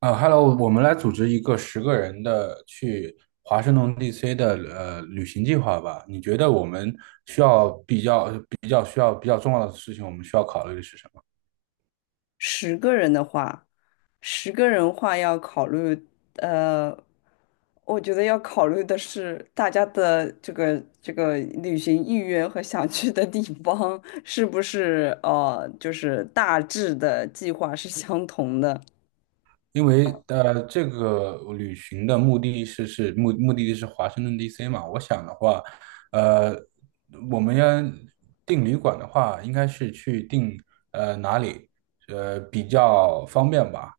啊 h e l l o 我们来组织一个十个人的去华盛顿 DC 的旅行计划吧。你觉得我们需要比较重要的事情，我们需要考虑的是什么？十个人的话，十个人话要考虑，呃，我觉得要考虑的是大家的这个旅行意愿和想去的地方是不是就是大致的计划是相同的。因为这个旅行的目的地是华盛顿 DC 嘛。我想的话，呃，我们要订旅馆的话，应该是去订哪里比较方便吧？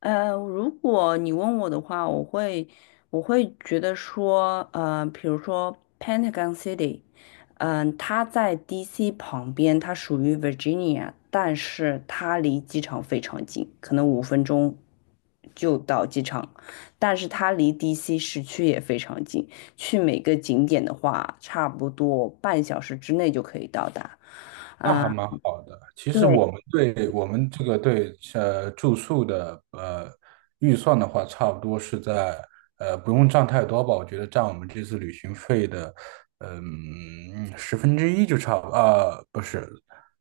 如果你问我的话，我会觉得说，比如说 Pentagon City,它在 DC 旁边，它属于 Virginia,但是它离机场非常近，可能五分钟就到机场，但是它离 DC 市区也非常近，去每个景点的话，差不多半小时之内就可以到达。那还蛮好的。其实我对。们对我们这个对呃住宿的预算的话，差不多是在不用占太多吧。我觉得占我们这次旅行费的十分之一就差不啊、不是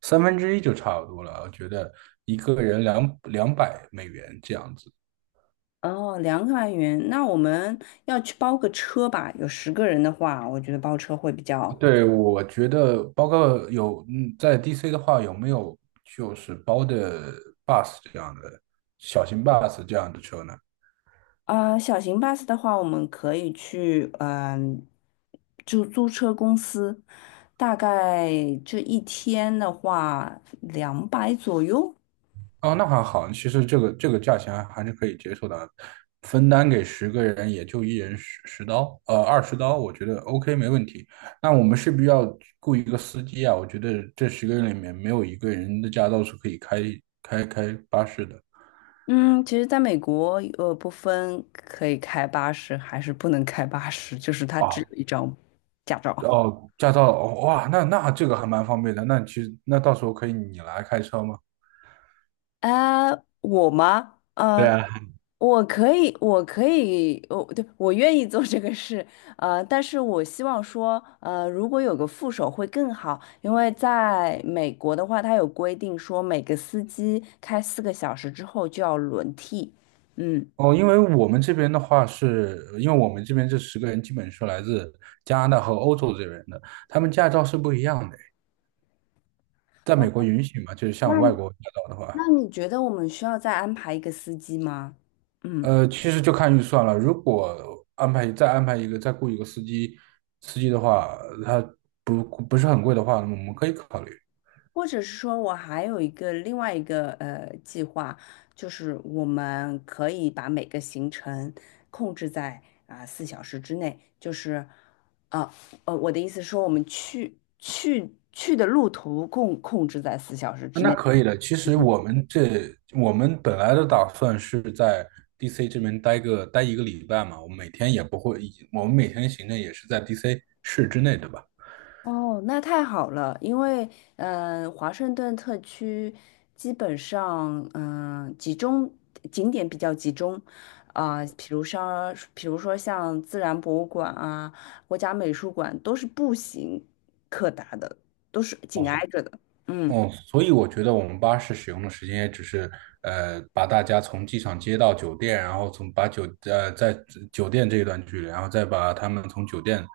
三分之一就差不多了。我觉得一个人两百美元这样子。哦，两百元，那我们要去包个车吧？有十个人的话，我觉得包车会比较。对，我觉得包括有在 DC 的话，有没有就是包的 bus 这样的小型 bus 这样的车呢？小型 bus 的话，我们可以去，就租车公司，大概这一天的话，两百左右。哦，那还好，其实这个价钱还是可以接受的，分担给十个人也就一人十刀，20刀，我觉得 OK 没问题。那我们是不是要雇一个司机啊？我觉得这十个人里面没有一个人的驾照是可以开巴士的。嗯，其实在美国，不分可以开八十还是不能开八十，就是它只啊，有一张驾照。哦，驾照，哦哇，那这个还蛮方便的。那其实那到时候可以你来开车吗？呃，我吗？对啊，我可以，我可以，我对，我愿意做这个事，但是我希望说，如果有个副手会更好，因为在美国的话，他有规定说每个司机开四个小时之后就要轮替。嗯。哦，因为我们这边的话是，因为我们这边这十个人基本是来自加拿大和欧洲这边的，他们驾照是不一样的。在哦，美国允许嘛，就是那像外国驾照的话，那你觉得我们需要再安排一个司机吗？嗯。其实就看预算了。如果再安排一个，再雇一个司机，的话，他不是很贵的话，那么我们可以考虑。或者是说我还有另外一个计划，就是我们可以把每个行程控制在四小时之内，就是啊我的意思说我们去的路途控制在四小时之那内。可以的。其实我们本来的打算是在 DC 这边待一个礼拜嘛，我们每天也不会，我们每天行程也是在 DC 市之内，对吧？哦，那太好了，因为华盛顿特区基本上嗯、呃集中景点比较集中，比如说像自然博物馆啊、国家美术馆都是步行可达的，都是哦，紧挨着的。嗯。哦，所以我觉得我们巴士使用的时间也只是把大家从机场接到酒店，然后从把酒呃在酒店这一段距离，然后再把他们从酒店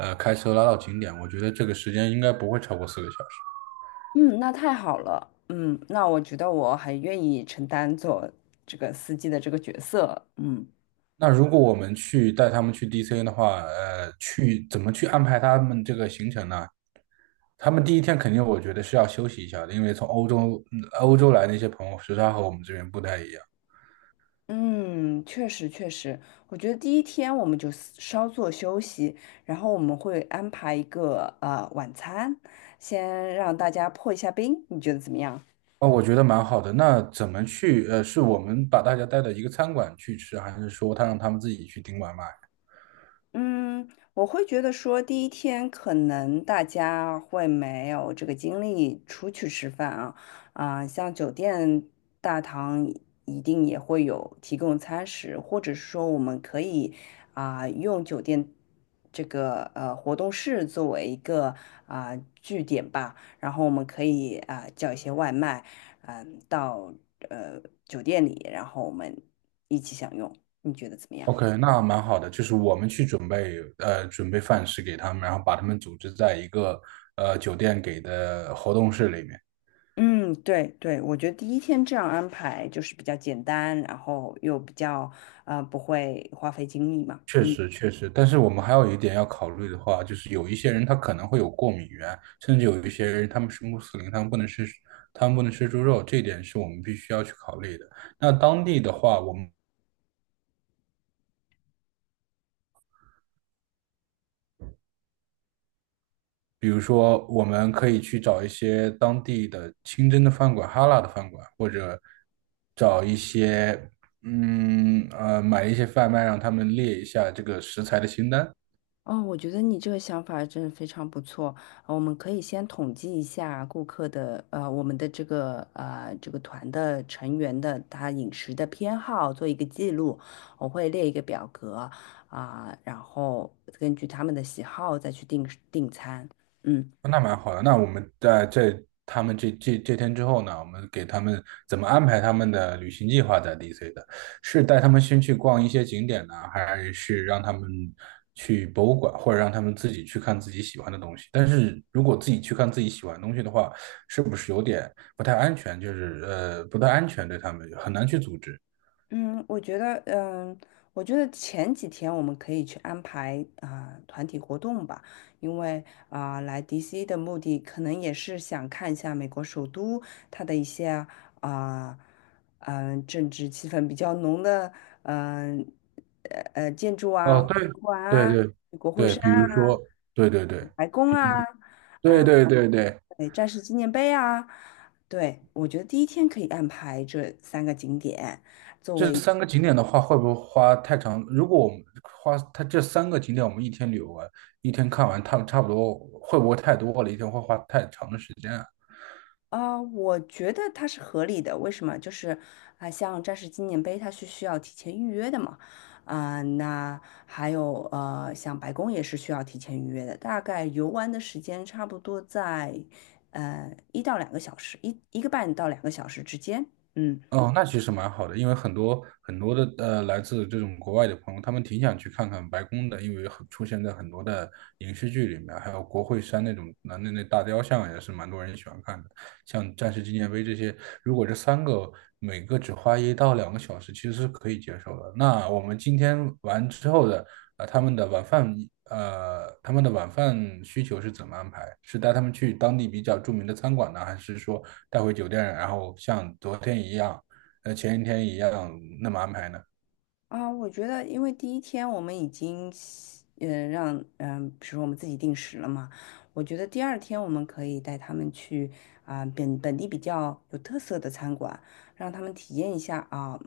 开车拉到景点。我觉得这个时间应该不会超过4个小时。嗯，那太好了，嗯，那我觉得我很愿意承担做这个司机的这个角色。嗯。那如果我们去带他们去 DC 的话，去怎么去安排他们这个行程呢？他们第一天肯定我觉得是要休息一下的，因为从欧洲来那些朋友时差和我们这边不太一样。嗯，确实确实，我觉得第一天我们稍作休息，然后我们会安排一个晚餐，先让大家破一下冰，你觉得怎么样？哦，我觉得蛮好的。那怎么去？是我们把大家带到一个餐馆去吃，还是说让他们自己去订外卖嗯，我会觉得说，第一天可能大家会没有这个精力出去吃饭啊，像酒店大堂一定也会有提供餐食，或者是说我们可以用酒店这个活动室作为一个啊、据点吧，然后我们可以叫一些外卖，到酒店里，然后我们一起享用，你觉得怎么样？？OK，那蛮好的，就是我们去准备饭食给他们，然后把他们组织在一个酒店给的活动室里面。嗯，对对，我觉得第一天这样安排就是比较简单，然后又比较不会花费精力嘛。确嗯。实，确实，但是我们还有一点要考虑的话，就是有一些人他可能会有过敏源，甚至有一些人他们是穆斯林，他们不能吃猪肉，这一点是我们必须要去考虑的。那当地的话，比如说，我们可以去找一些当地的清真的饭馆、哈拉的饭馆，或者找一些，买一些贩卖，让他们列一下这个食材的清单。哦，我觉得你这个想法真的非常不错。我们可以先统计一下顾客的呃我们的这个团的成员的他饮食的偏好，做一个记录。我会列一个表格啊，然后根据他们的喜好再去订餐。嗯。哦那蛮好的。那我们他们这天之后呢，我们给他们怎么安排他们的旅行计划在 DC 的？是带他们先去逛一些景点呢，还是让他们去博物馆，或者让他们自己去看自己喜欢的东西？但是如果自己去看自己喜欢的东西的话，是不是有点不太安全？就是不太安全，对他们很难去组织。嗯，我觉得，嗯，我觉得前几天我们可以去安排团体活动吧，因为来 DC 的目的可能也是想看一下美国首都它的一些啊嗯、政治气氛比较浓的嗯建筑啊、哦，博对物馆对啊、对国会对，山比如啊、说，对对对。白宫啊。对啊、对对对，对，战士纪念碑啊。对，我觉得第一天可以安排这三个景点，作这为三个景点的话，会不会花太长？如果我们花它这三个景点，我们一天旅游完，一天看完，它们差不多会不会太多了？一天会花太长的时间啊？我觉得它是合理的。为什么？就是像战士纪念碑，它是需要提前预约的嘛。那还有像白宫也是需要提前预约的。大概游玩的时间差不多在一到两个小时，一个半到两个小时之间。嗯。哦，那其实蛮好的，因为很多很多的来自这种国外的朋友，他们挺想去看看白宫的，因为很出现在很多的影视剧里面，还有国会山那种那大雕像也是蛮多人喜欢看的。像战士纪念碑这些，如果这三个每个只花一到两个小时，其实是可以接受的。那我们今天完之后的呃，他们的晚饭他们的晚饭需求是怎么安排？是带他们去当地比较著名的餐馆呢，还是说带回酒店，然后像昨天一样？前一天一样那么安排呢？啊，我觉得，因为第一天我们已经习嗯，呃让，嗯、比如说我们自己定时了嘛，我觉得第二天我们可以带他们去本地比较有特色的餐馆，让他们体验一下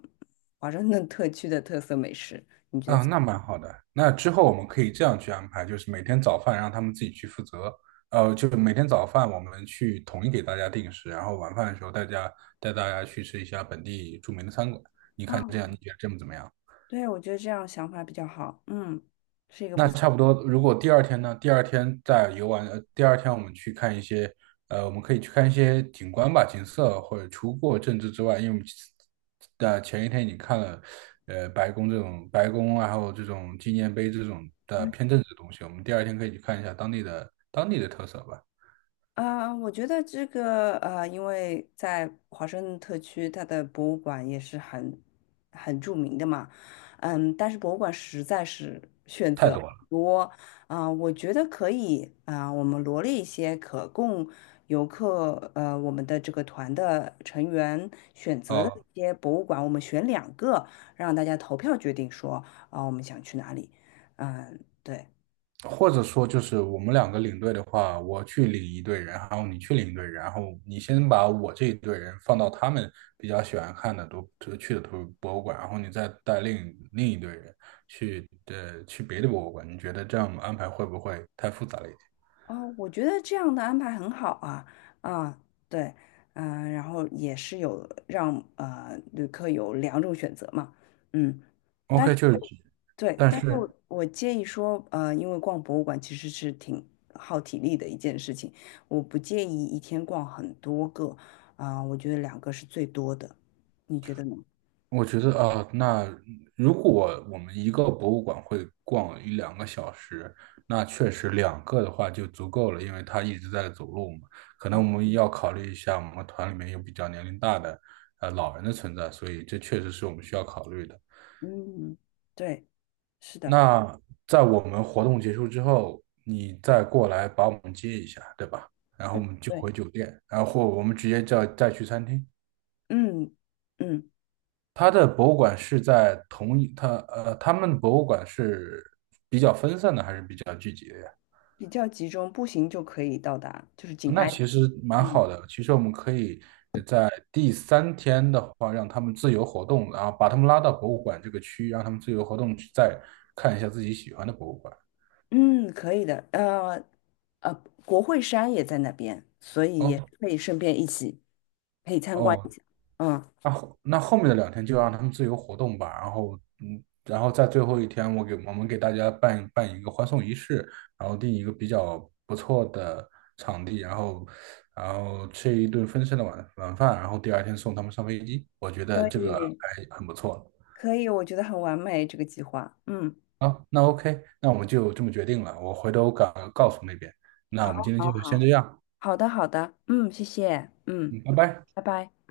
华盛顿特区的特色美食。啊，那蛮好的。那之后我们可以这样去安排，就是每天早饭让他们自己去负责，就是每天早饭我们去统一给大家定时，然后晚饭的时候带大家去吃一下本地著名的餐馆，啊，这样你觉得怎么样？对，我觉得这样想法比较好，嗯，是一个那不错。差不多。如果第二天呢？第二天我们去看一些，我们可以去看一些景观吧，景色或者除过政治之外，因为我们的前一天已经看了，白宫然后这种纪念碑这种的偏政治的东西，我们第二天可以去看一下当地的特色吧，啊，我觉得这个因为在华盛顿特区，它的博物馆也是很著名的嘛，嗯，但是博物馆实在是选太择多很了。多啊，我觉得可以啊，我们罗列一些可供我们的这个团的成员选择的哦，一些博物馆，我们选两个，让大家投票决定说啊，我们想去哪里。嗯，对。或者说就是我们两个领队的话，我去领一队人，然后你去领一队人，然后你先把我这一队人放到他们比较喜欢看的都就去的博物馆，然后你再带另一队人去别的博物馆，你觉得这样安排会不会太复杂了一点哦，我觉得这样的安排很好啊。啊，对。然后也是有让旅客有两种选择嘛。嗯，但？OK，是就是，对，但但是是我建议说，呃，因为逛博物馆其实是挺耗体力的一件事情，我不建议一天逛很多个，我觉得两个是最多的，你觉得呢？我觉得啊，那如果我们一个博物馆会逛一两个小时，那确实两个的话就足够了，因为他一直在走路嘛。可能嗯。我们要考虑一下，我们团里面有比较年龄大的老人的存在，所以这确实是我们需要考虑的。嗯，对，是的，那在我们活动结束之后，你再过来把我们接一下，对吧？然后我们就对。回酒店，然后我们直接叫再去餐厅。嗯。嗯，它的博物馆是在同一，它呃，他们的博物馆是比较分散的，还是比较？比较集中，步行就可以到达，就是紧那挨着。其实蛮嗯。好的。其实我们可以在第三天的话，让他们自由活动，然后把他们拉到博物馆这个区，让他们自由活动，去再看一下自己喜欢的博物馆。嗯，可以的。呃，国会山也在那边，所以也是哦可以顺便一起可以参观一哦，下。嗯。那后面的两天就让他们自由活动吧，然后在最后一天，我们给大家办一个欢送仪式，然后定一个比较不错的场地，然后吃一顿丰盛的晚饭，然后第二天送他们上飞机，我觉得可这个以，还很不错可以，我觉得很完美这个计划。嗯，啊好，那 OK，那我们就这么决定了，我回头告诉那边，那我们好，今天好，就先好，这样，好的，好的。嗯，谢谢。嗯，嗯，拜拜。拜拜。